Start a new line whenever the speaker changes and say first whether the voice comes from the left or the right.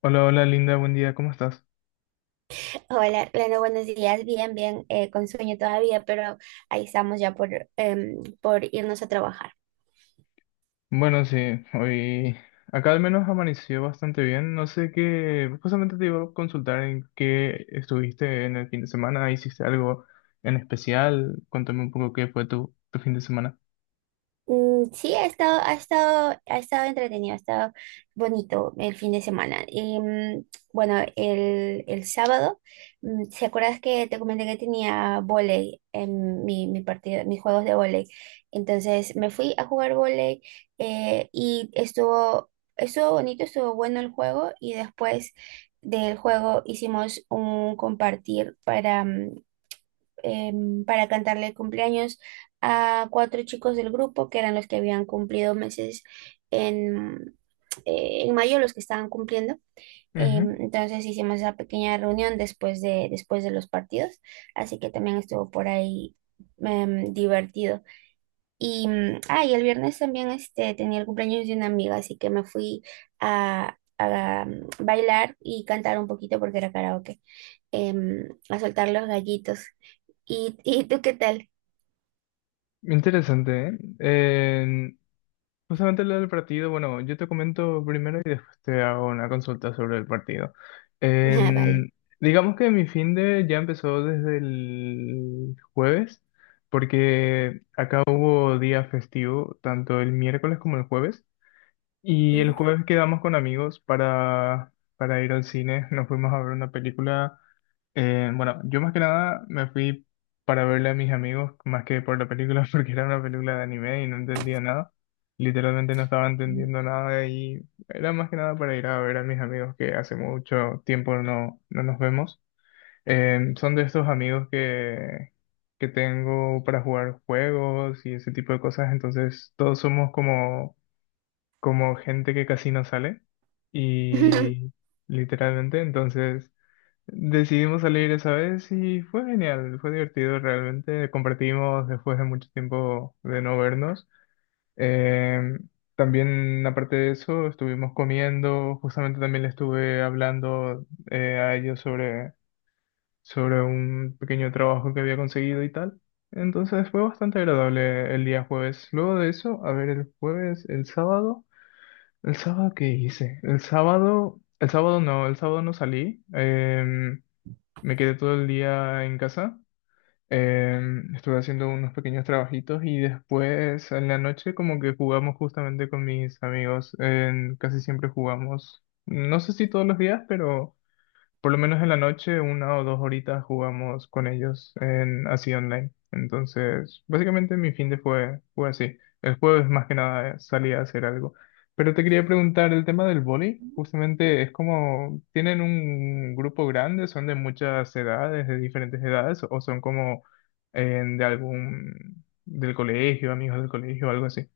left: Hola, hola Linda, buen día, ¿cómo estás?
right: Hola, Leno, buenos días. Bien, bien, con sueño todavía, pero ahí estamos ya por irnos a trabajar.
left: Bueno, sí, hoy acá al menos amaneció bastante bien. No sé qué, justamente te iba a consultar en qué estuviste en el fin de semana, hiciste algo en especial, cuéntame un poco qué fue tu fin de semana.
right: Sí, ha estado entretenido, ha estado bonito el fin de semana. Bueno, el sábado, ¿se acuerdas que te comenté que tenía vóley en mi partido, mis juegos de vóley? Entonces me fui a jugar vóley y estuvo bonito, estuvo bueno el juego y después del juego hicimos un compartir para cantarle el cumpleaños a cuatro chicos del grupo que eran los que habían cumplido meses en, en mayo, los que estaban cumpliendo.
left: Ujú.
right: Entonces hicimos esa pequeña reunión después de los partidos, así que también estuvo por ahí divertido. Y el viernes también este, tenía el cumpleaños de una amiga, así que me fui a bailar y cantar un poquito porque era karaoke, a soltar los gallitos. ¿Y, y tú qué tal?
left: Interesante, ¿eh? Justamente lo del partido, bueno, yo te comento primero y después te hago una consulta sobre el partido.
right: Ah, vale.
left: En- digamos que mi fin de ya empezó desde el jueves, porque acá hubo día festivo, tanto el miércoles como el jueves, y el jueves quedamos con amigos para ir al cine, nos fuimos a ver una película. Bueno, yo más que nada me fui para verle a mis amigos más que por la película porque era una película de anime y no entendía nada. Literalmente no estaba
right: Mm.
left: entendiendo nada y era más que nada para ir a ver a mis amigos que hace mucho tiempo no nos vemos. Son de estos amigos que tengo para jugar juegos y ese tipo de cosas, entonces todos somos como gente que casi no sale y literalmente entonces... Decidimos salir esa vez y fue genial, fue divertido realmente. Compartimos después de mucho tiempo de no vernos. Eh, También, aparte de eso, estuvimos comiendo. Justamente también le estuve hablando a ellos sobre un pequeño trabajo que había conseguido y tal. Entonces fue bastante agradable el día jueves. Luego de eso, a ver, el jueves, el sábado. ¿El sábado qué hice? El sábado, el sábado no salí. Me quedé todo el día en casa, estuve haciendo unos pequeños trabajitos y después en la noche como que jugamos justamente con mis amigos. Casi siempre jugamos. No sé si todos los días, pero por lo menos en la noche, una o dos horitas jugamos con ellos en así online. Entonces, básicamente mi fin de fue así. El jueves más que nada salí a hacer algo. Pero te quería preguntar el tema del vóley. Justamente es como, ¿tienen un grupo grande? ¿Son de muchas edades, de diferentes edades? ¿O son como de algún, del colegio, amigos del colegio, algo así?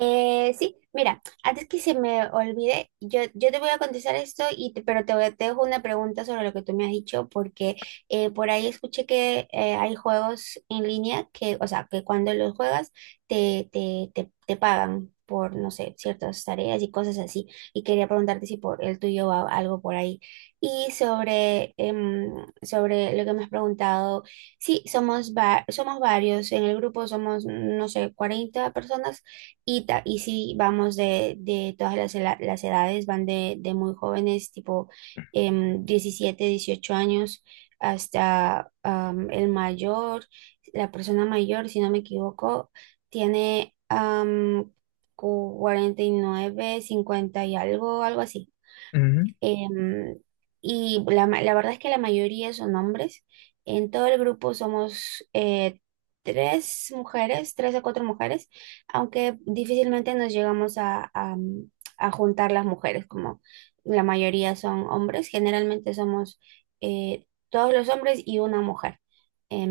right: Sí, mira, antes que se me olvide, yo te voy a contestar esto, te dejo una pregunta sobre lo que tú me has dicho, porque por ahí escuché que hay juegos en línea que, o sea, que cuando los juegas te pagan por, no sé, ciertas tareas y cosas así, y quería preguntarte si por el tuyo va algo por ahí. Y sobre, em, Sobre lo que me has preguntado, sí, somos varios, en el grupo somos, no sé, 40 personas y, y sí, vamos de todas las edades, van de muy jóvenes, tipo 17, 18 años, hasta el mayor, la persona mayor, si no me equivoco, tiene 49 50 y algo, algo así.
left: Ujú.
right: Em, y la verdad es que la mayoría son hombres. En todo el grupo somos tres mujeres, tres a cuatro mujeres, aunque difícilmente nos llegamos a juntar las mujeres, como la mayoría son hombres. Generalmente somos todos los hombres y una mujer.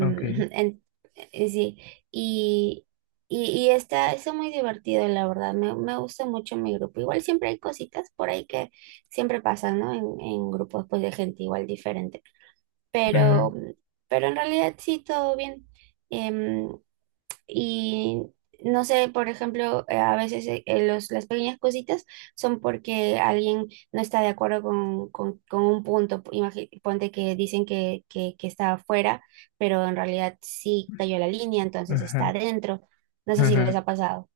left: Ok.
right: en- sí, y, y está, está muy divertido, la verdad. Me gusta mucho mi grupo. Igual siempre hay cositas por ahí que siempre pasa, ¿no? En grupos pues de gente igual diferente.
left: Ujú.
right: Pero, pero en realidad sí, todo bien. Em, y no sé, por ejemplo, a veces los, las pequeñas cositas son porque alguien no está de acuerdo con un punto. Ponte que dicen que está afuera, pero en realidad sí cayó la línea, entonces está
left: Ajá.
right: adentro. No sé si les ha pasado.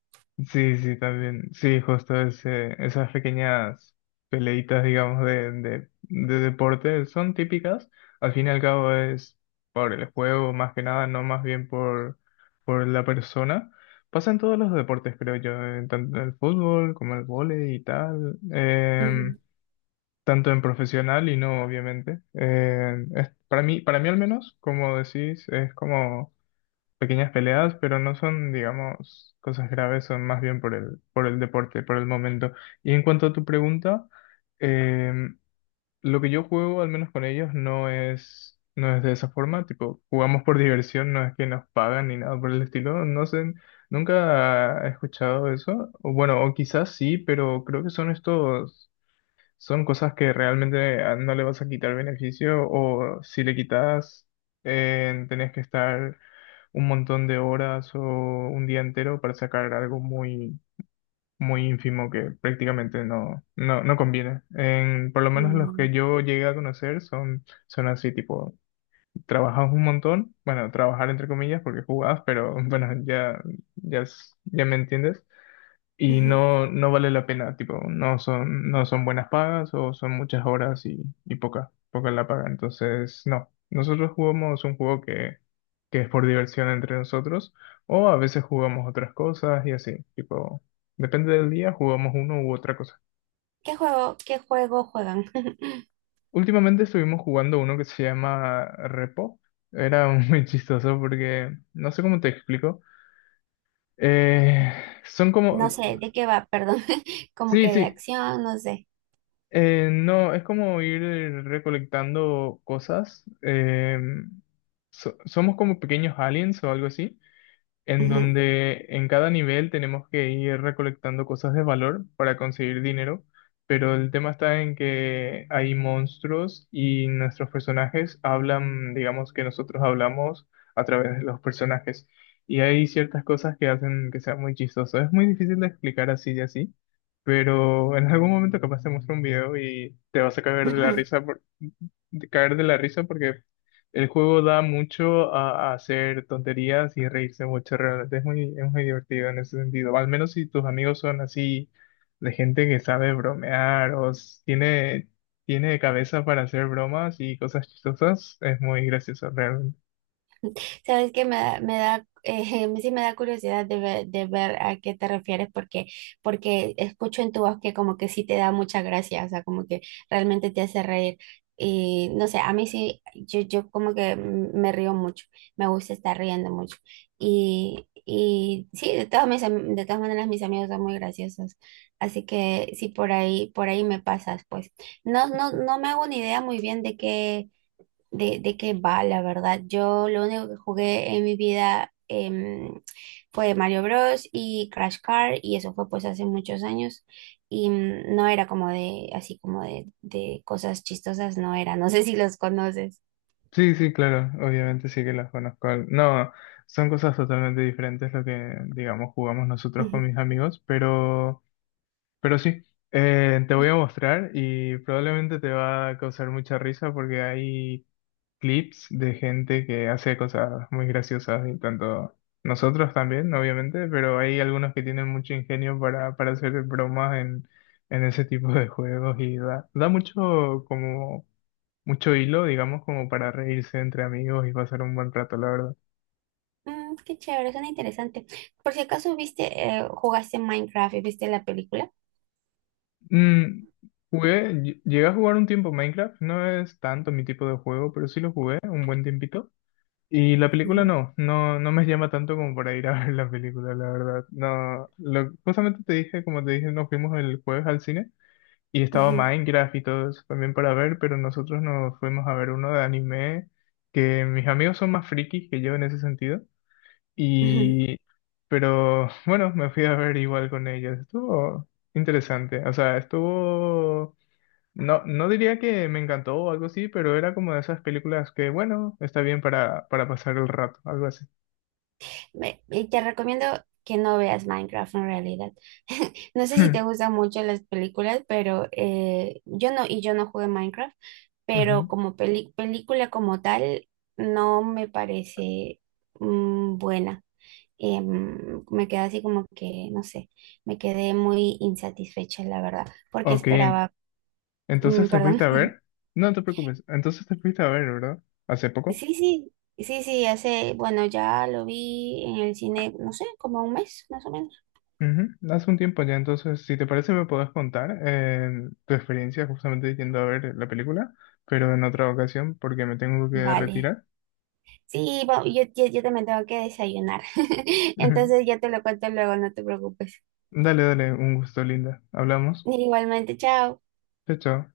left: Sí, sí, también. Sí, justo ese, esas pequeñas peleitas, digamos, de deporte son típicas. Al fin y al cabo es por el juego, más que nada, no más bien por la persona. Pasa en todos los deportes, creo yo, tanto en el fútbol como el vóley y tal,
right: Ujú.
left: tanto en profesional y no, obviamente. Para mí al menos, como decís, es como pequeñas peleas, pero no son, digamos, cosas graves, son más bien por por el deporte, por el momento. Y en cuanto a tu pregunta, em, lo que yo juego, al menos con ellos, no es de esa forma, tipo, jugamos por diversión, no es que nos pagan ni nada por el estilo, no sé, nunca he escuchado eso, o bueno, o quizás sí, pero creo que son estos son cosas que realmente no le vas a quitar beneficio, o si le quitas tenés que estar un montón de horas o un día entero para sacar algo muy muy ínfimo que prácticamente no conviene. En, por lo menos los que
right: Mm,
left: yo llegué a conocer son así, tipo, trabajas un montón, bueno, trabajar entre comillas porque jugás, pero bueno, ya me entiendes y
right: ujú.
left: no, no vale la pena, tipo, no no son buenas pagas, o son muchas horas y poca la paga. Entonces, no, nosotros jugamos un juego que es por diversión entre nosotros, o a veces jugamos otras cosas y así, tipo, depende del día, jugamos uno u otra cosa.
right: Qué juego juegan?
left: Últimamente estuvimos jugando uno que se llama Repo. Era muy chistoso porque no sé cómo te explico. Eh, Son como...
right: No sé de qué va, perdón, como
left: Sí,
right: que de
left: sí.
right: acción, no sé.
left: No, es como ir recolectando cosas, somos como pequeños aliens o algo así, en
right: Ujú,
left: donde en cada nivel tenemos que ir recolectando cosas de valor para conseguir dinero, pero el tema está en que hay monstruos y nuestros personajes hablan, digamos que nosotros hablamos a través de los personajes. Y hay ciertas cosas que hacen que sea muy chistoso. Es muy difícil de explicar así y así, pero en algún momento capaz te muestro un video y te vas a caer de la
right: ujú.
left: risa de caer de la risa porque el juego da mucho a hacer tonterías y reírse mucho, realmente es es muy divertido en ese sentido. Al menos si tus amigos son así, de gente que sabe bromear tiene cabeza para hacer bromas y cosas chistosas, es muy gracioso realmente.
right: Sabes que me da, sí me da curiosidad de ver a qué te refieres, porque, porque escucho en tu voz que como que sí te da mucha gracia, o sea, como que realmente te hace reír. Y no sé, a mí sí, yo como que me río mucho, me gusta estar riendo mucho. Y sí, de todas maneras mis amigos son muy graciosos, así que sí, por ahí me pasas, pues. No me hago ni idea muy bien de qué va, la verdad. Yo lo único que jugué en mi vida fue Mario Bros. Y Crash Car, y eso fue pues hace muchos años, y no era como de, así como de cosas chistosas, no era, no sé si los conoces.
left: Sí, sí, claro, obviamente sí que las conozco. No, son cosas totalmente diferentes lo que, digamos, jugamos nosotros con
right: Ujú.
left: mis amigos, pero sí, te voy
right: Y,
left: a mostrar y probablemente te va a causar mucha risa porque hay clips de gente que hace cosas muy graciosas, y tanto nosotros también, obviamente, pero hay algunos que tienen mucho ingenio para hacer bromas en ese tipo de juegos y da mucho como mucho hilo, digamos, como para reírse entre amigos y pasar un buen rato, la verdad.
right: Qué chévere, suena interesante. Por si acaso viste, jugaste Minecraft y viste la película.
left: Mm, jugué, llegué a jugar un tiempo Minecraft, no es tanto mi tipo de juego, pero sí lo jugué un buen tiempito. Y la película
right: Ujú,
left: no me llama tanto como para ir a ver la película, la verdad. No, lo, justamente te dije, como te dije, nos fuimos el jueves al cine y estaba
right: ujú,
left: Minecraft y todo eso también para ver, pero nosotros nos fuimos a ver uno de anime, que mis amigos son más frikis que yo en ese sentido.
right: ujú.
left: Y, pero bueno, me fui a ver igual con ellos. Estuvo interesante, o sea, estuvo, no, no diría que me encantó o algo así, pero era como de esas películas que, bueno, está bien para pasar el rato, algo así.
right: Y te recomiendo que no veas Minecraft en realidad. No sé si te gustan mucho las películas, pero yo no, y yo no jugué Minecraft, pero
left: Ujú.
right: como película como tal, no me parece buena. Me quedé así como que, no sé, me quedé muy insatisfecha, la verdad, porque
left: Ok, en-
right: esperaba,
left: entonces te
right: perdón,
left: fuiste a ver. No te preocupes, entonces te fuiste a ver, ¿verdad? ¿Hace poco?
right: sí, sí, sí, sí, hace, bueno, ya lo vi en el cine, no sé, como un mes más o menos.
left: Ujú. Hace un tiempo ya, entonces, si te parece, me puedes contar tu experiencia justamente yendo a ver la película, pero en otra ocasión, porque me tengo que
right: Vale.
left: retirar.
right: Sí, yo, yo también tengo que desayunar.
left: Ujú.
right: Entonces ya te lo cuento luego, no te preocupes.
left: Dale, dale, un gusto, Linda. Hablamos.
right: Igualmente, chao.
left: Chao, chao.